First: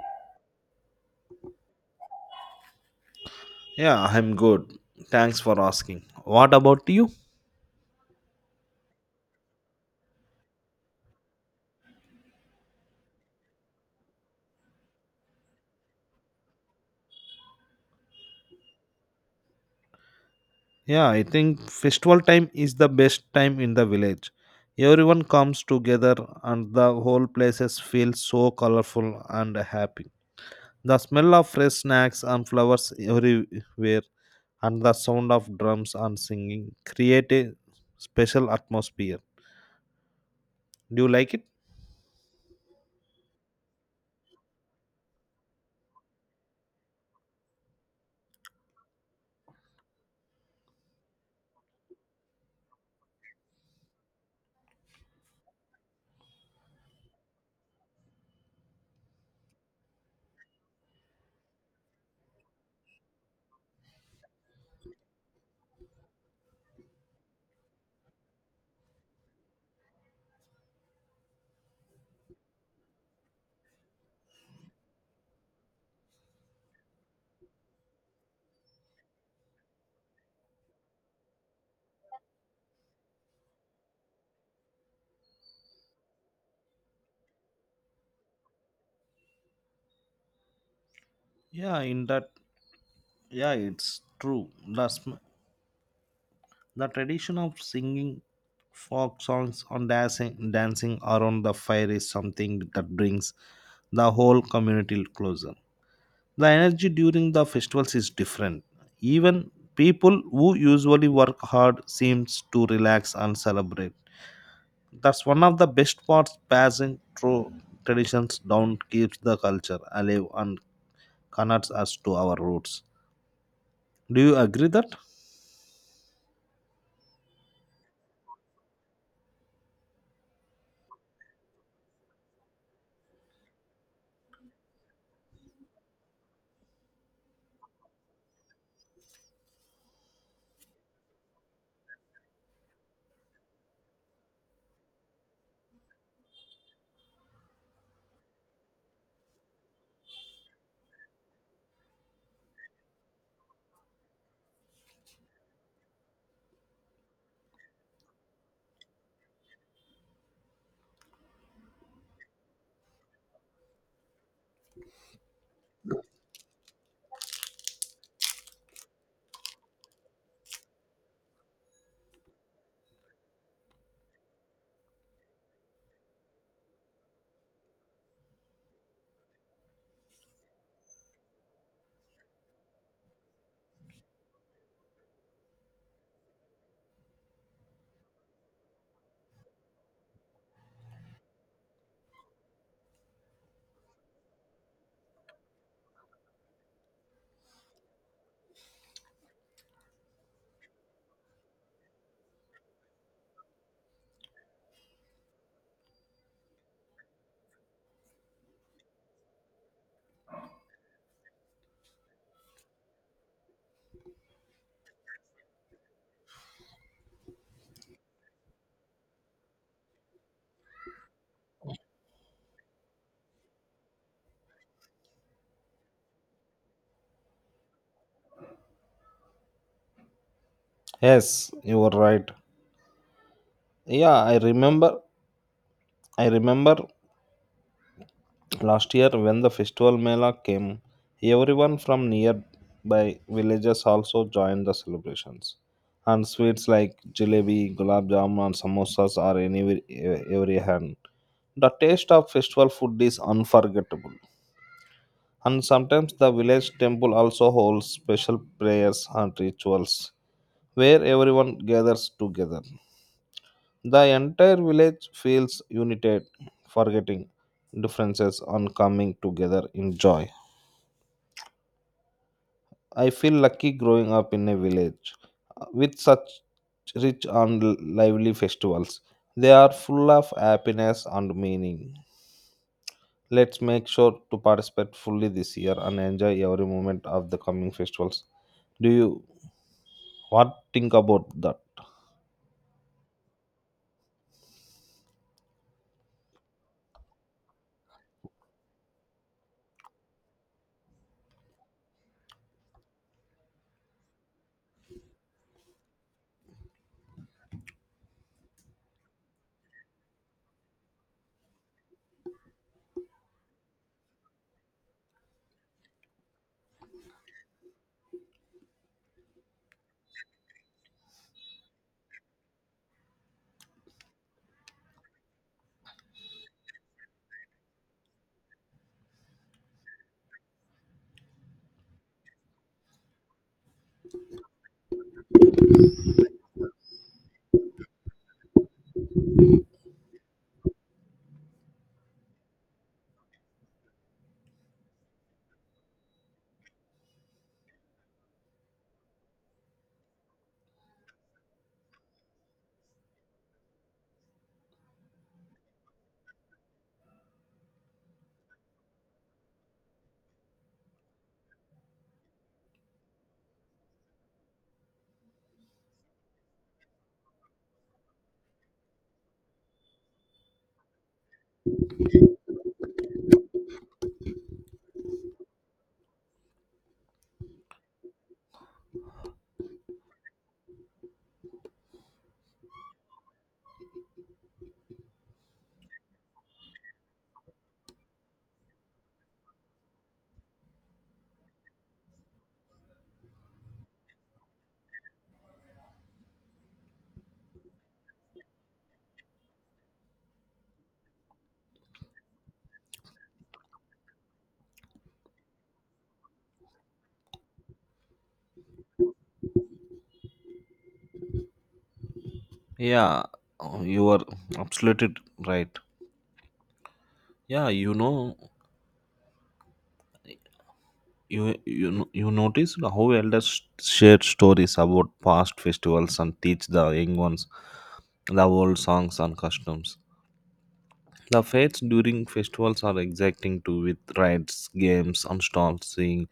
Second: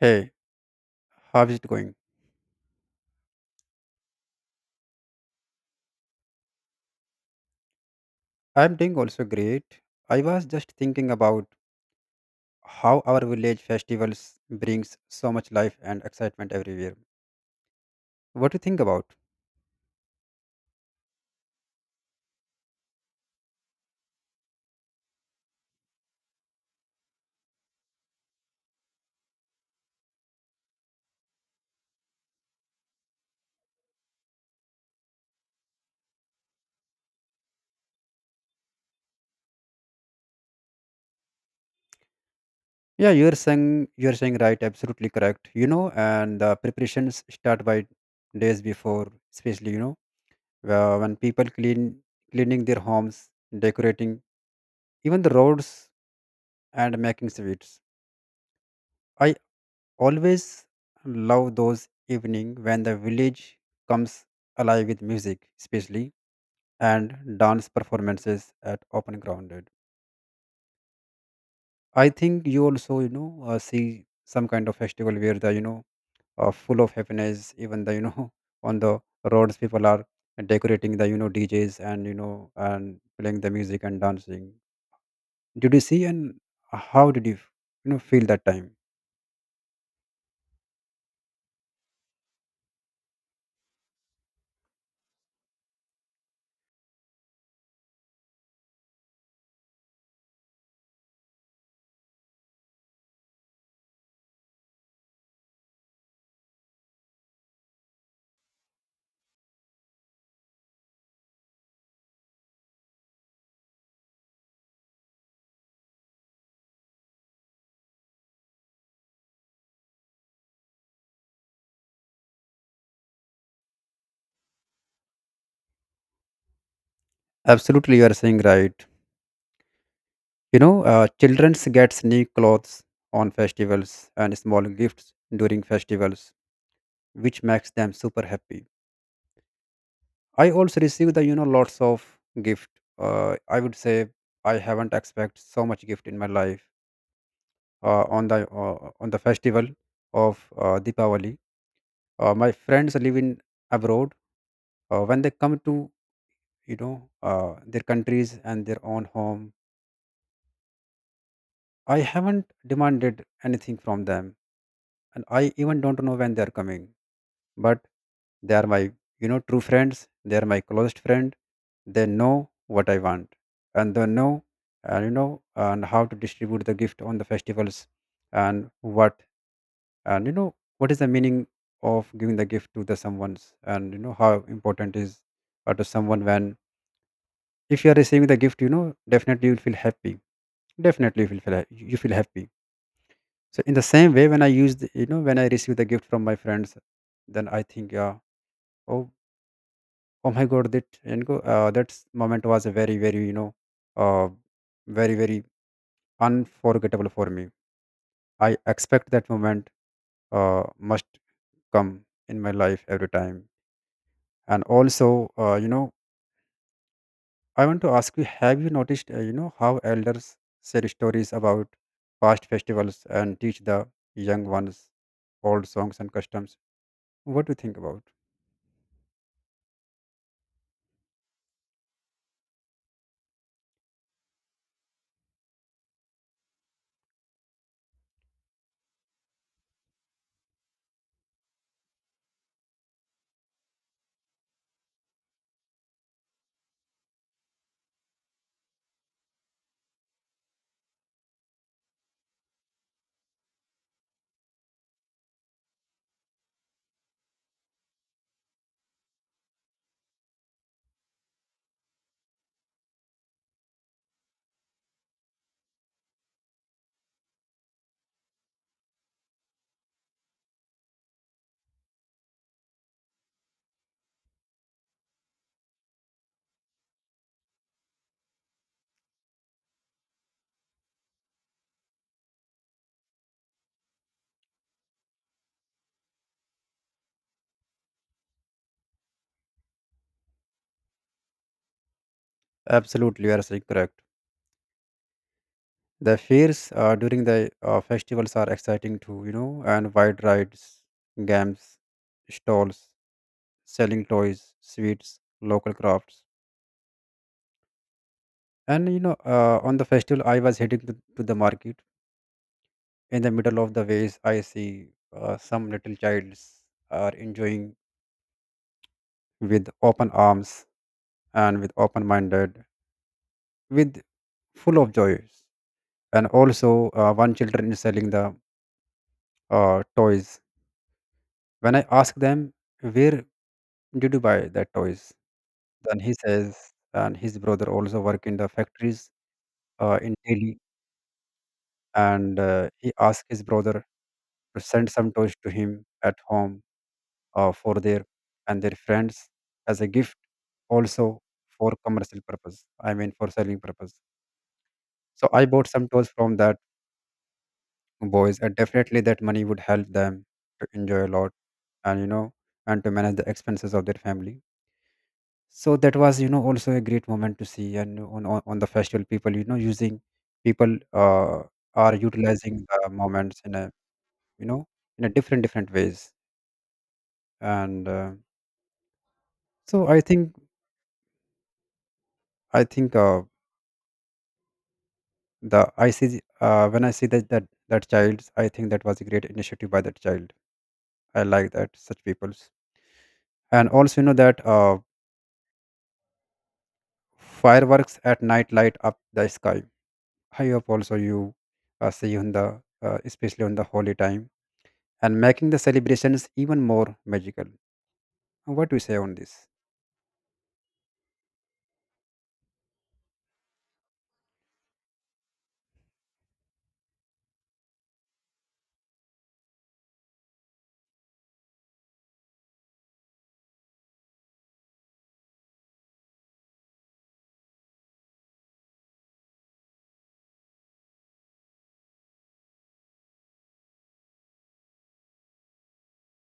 Hey, how's it going? Yeah, I'm good. Thanks for asking. What about you? I'm doing also great. I was just thinking about how our village festivals brings so much life and excitement everywhere. What do you think about? Yeah, I think festival time is the best time in the village. Everyone comes together and the whole places feel so colorful and happy. The smell of fresh snacks and flowers everywhere and the sound of drums and singing create a special atmosphere. Do you like it? Yeah, you're saying right, absolutely correct. You know, and the preparations start by days before, especially when people cleaning their homes, decorating even the roads and making sweets. I always love those evening when the village comes alive with music, especially and dance performances at open grounded. I think you also see some kind of festival where the you know full of happiness. Even the on the roads people are decorating the DJs and and playing the music and dancing. Did you see and how did you you know feel that time? Yeah, in that yeah, it's true. The tradition of singing folk songs on dancing around the fire is something that brings the whole community closer. The energy during the festivals is different. Even people who usually work hard seems to relax and celebrate. That's one of the best parts passing through traditions down keeps the culture alive and connects us to our roots. Do you agree that? Absolutely, you are saying right. Children gets new clothes on festivals and small gifts during festivals, which makes them super happy. I also receive the lots of gift. I would say I haven't expect so much gift in my life on the festival of Deepavali. My friends live in abroad. When they come to you know their countries and their own home, I haven't demanded anything from them, and I even don't know when they are coming, but they are my true friends. They are my closest friend. They know what I want, and they know, and and how to distribute the gift on the festivals, and what, and what is the meaning of giving the gift to the someone's, and how important is, to someone. When, if you are receiving the gift, definitely you'll feel happy. Definitely you feel happy. So in the same way, when I use the, you know when I receive the gift from my friends, then I think, yeah. Oh. Oh my God, that and go, that s- moment was a very, very, uh, very, very unforgettable for me. I expect that moment must come in my life every time. And also, I want to ask you: have you noticed, how elders share stories about past festivals and teach the young ones old songs and customs? What do you think about? Yes, you are right. Yeah, I remember last year, when the festival Mela came, everyone from nearby villages also joined the celebrations. And sweets like jalebi, gulab jamun, and samosas are anywhere, every hand. The taste of festival food is unforgettable. And sometimes the village temple also holds special prayers and rituals where everyone gathers together. The entire village feels united, forgetting differences and coming together in joy. I feel lucky growing up in a village with such rich and lively festivals. They are full of happiness and meaning. Let's make sure to participate fully this year and enjoy every moment of the coming festivals. Do you what think about that? Absolutely, you are saying correct. The fairs during the festivals are exciting too, and wide rides, games, stalls, selling toys, sweets, local crafts. And on the festival, I was heading to the market. In the middle of the ways, I see some little childs are enjoying with open arms and with open-minded, with full of joys. And also, one children is selling the toys. When I ask them, where did you buy that toys? Then he says, and his brother also work in the factories in Delhi, and he asked his brother to send some toys to him at home for their and their friends as a gift, also for commercial purpose. I mean, for selling purpose. So I bought some toys from that boys, and definitely that money would help them to enjoy a lot, and and to manage the expenses of their family. So that was also a great moment to see. And on the festival, people you know using people are utilizing the moments in a you know in a different different ways, and so I think the I see the- when I see that child, I think that was a great initiative by that child. I like that such people's. And also, you know that fireworks at night light up the sky. I hope also you see on the, especially on the holy time, and making the celebrations even more magical. What do you say on this? Yeah, oh, you are absolutely right. Yeah, you know, you you noticed how elders share stories about past festivals and teach the young ones the old songs and customs. The fates during festivals are exciting too, with rides, games, and stalls seeing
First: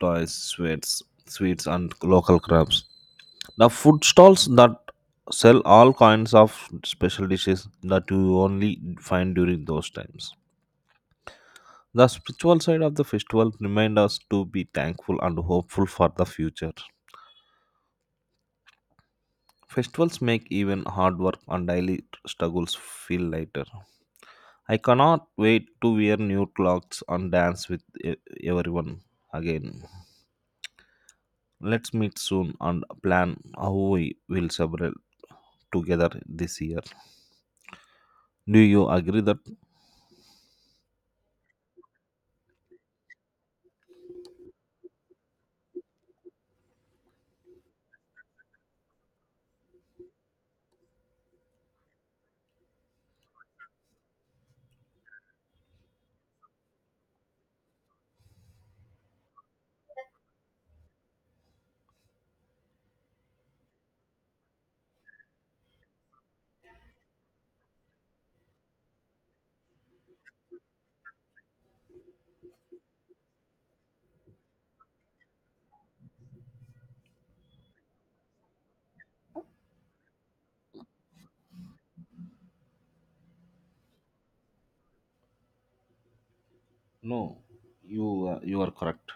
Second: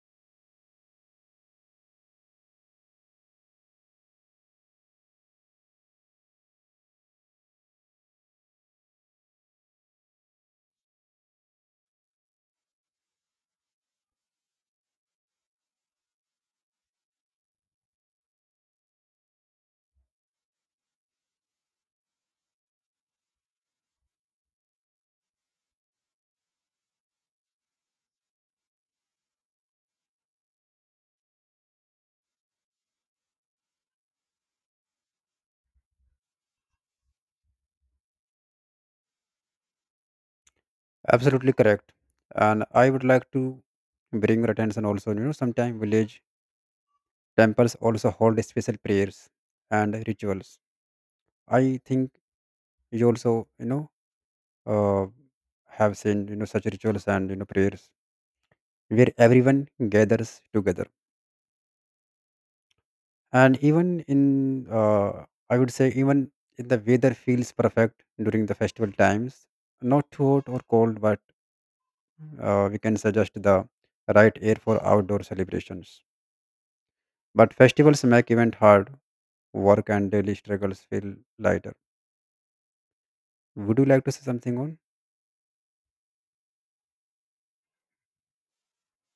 toys, sweets, and local crafts. The food stalls that sell all kinds of special dishes that you only find during those times. The spiritual side of the festival remind us to be thankful and hopeful for the future. Festivals make even hard work and daily struggles feel lighter. I cannot wait to wear new clothes and dance with everyone again. Let's meet soon and plan how we will celebrate together this year. Do you agree that? Absolutely correct. And I would like to bring your attention also, sometimes village temples also hold special prayers and rituals. I think you also, uh, have seen, such rituals and, prayers where everyone gathers together. And even in, I would say, even in the weather feels perfect during the festival times, not too hot or cold, but we can suggest the right air for outdoor celebrations. But festivals make event hard, work and daily struggles feel lighter. Would you like to say something on? No, you you are correct.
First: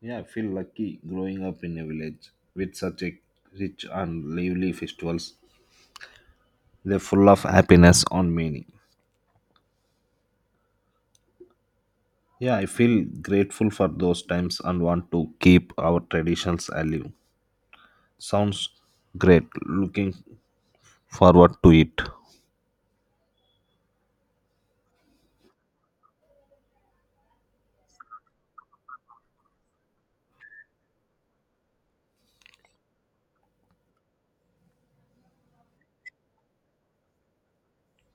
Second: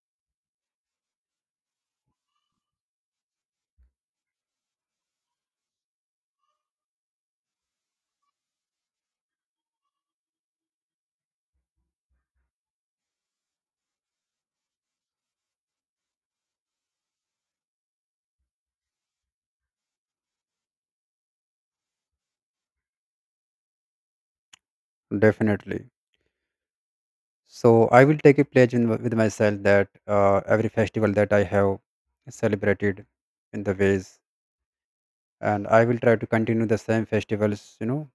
Yeah, I feel lucky growing up in a village with such a rich and lively festivals. They're full of happiness and meaning. Yeah, I feel grateful for those times and want to keep our traditions alive. Sounds great. Looking forward to it. Definitely. So I will take a pledge with myself, that every festival that I have celebrated in the ways, and I will try to continue the same festivals, you know,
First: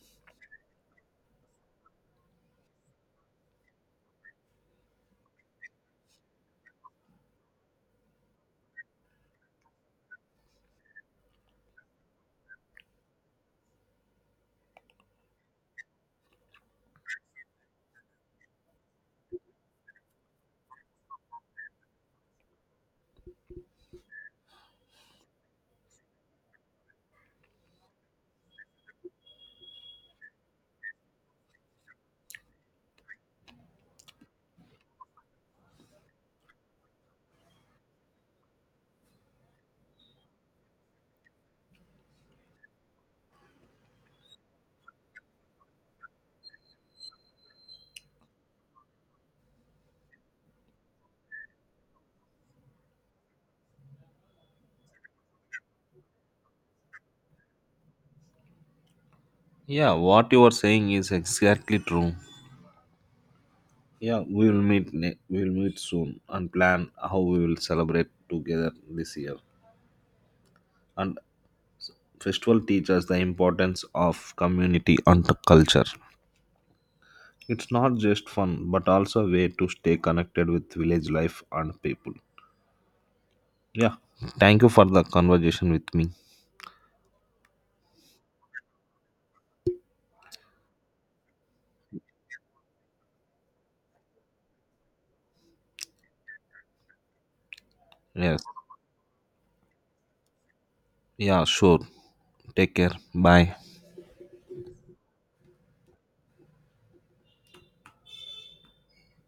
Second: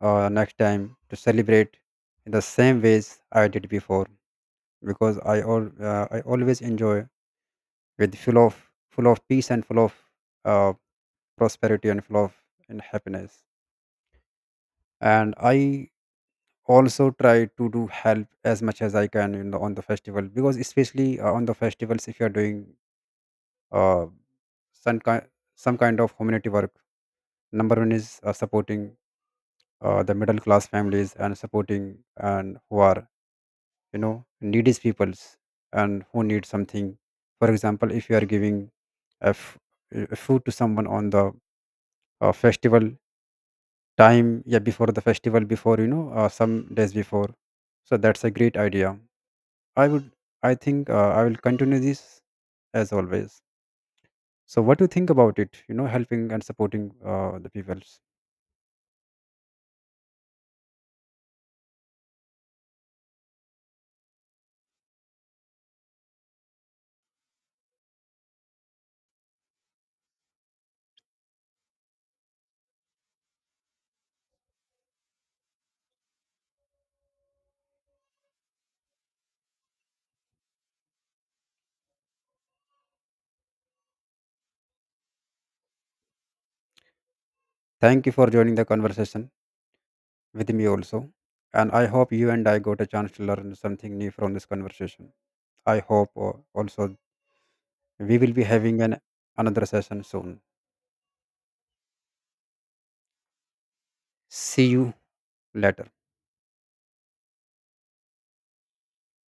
uh, next time, to celebrate in the same ways I did before, because I always enjoy with full of peace and full of uh, prosperity and full of and happiness. And I also try to do help as much as I can in the, on the festival, because especially on the festivals, if you are doing uh, some kind some kind of community work. Number one is supporting the middle class families, and supporting and who are needy peoples and who need something. For example, if you are giving a f- a food to someone on the festival time, yeah, before the festival, before, some days before. So that's a great idea. i would I think, I will continue this as always. So what do you think about it, helping and supporting the peoples? Yeah, what you are saying is exactly true. Yeah, we will meet. We will meet soon and plan how we will celebrate together this year. And festival teaches the importance of community and the culture. It's not just fun, but also a way to stay connected with village life and people. Yeah, thank you for the conversation with me. Thank you for joining the conversation with me also, and I hope you and I got a chance to learn something new from this conversation. I hope, also we will Yes. be having an another session soon. Yeah, sure. Take care. Bye. See you later.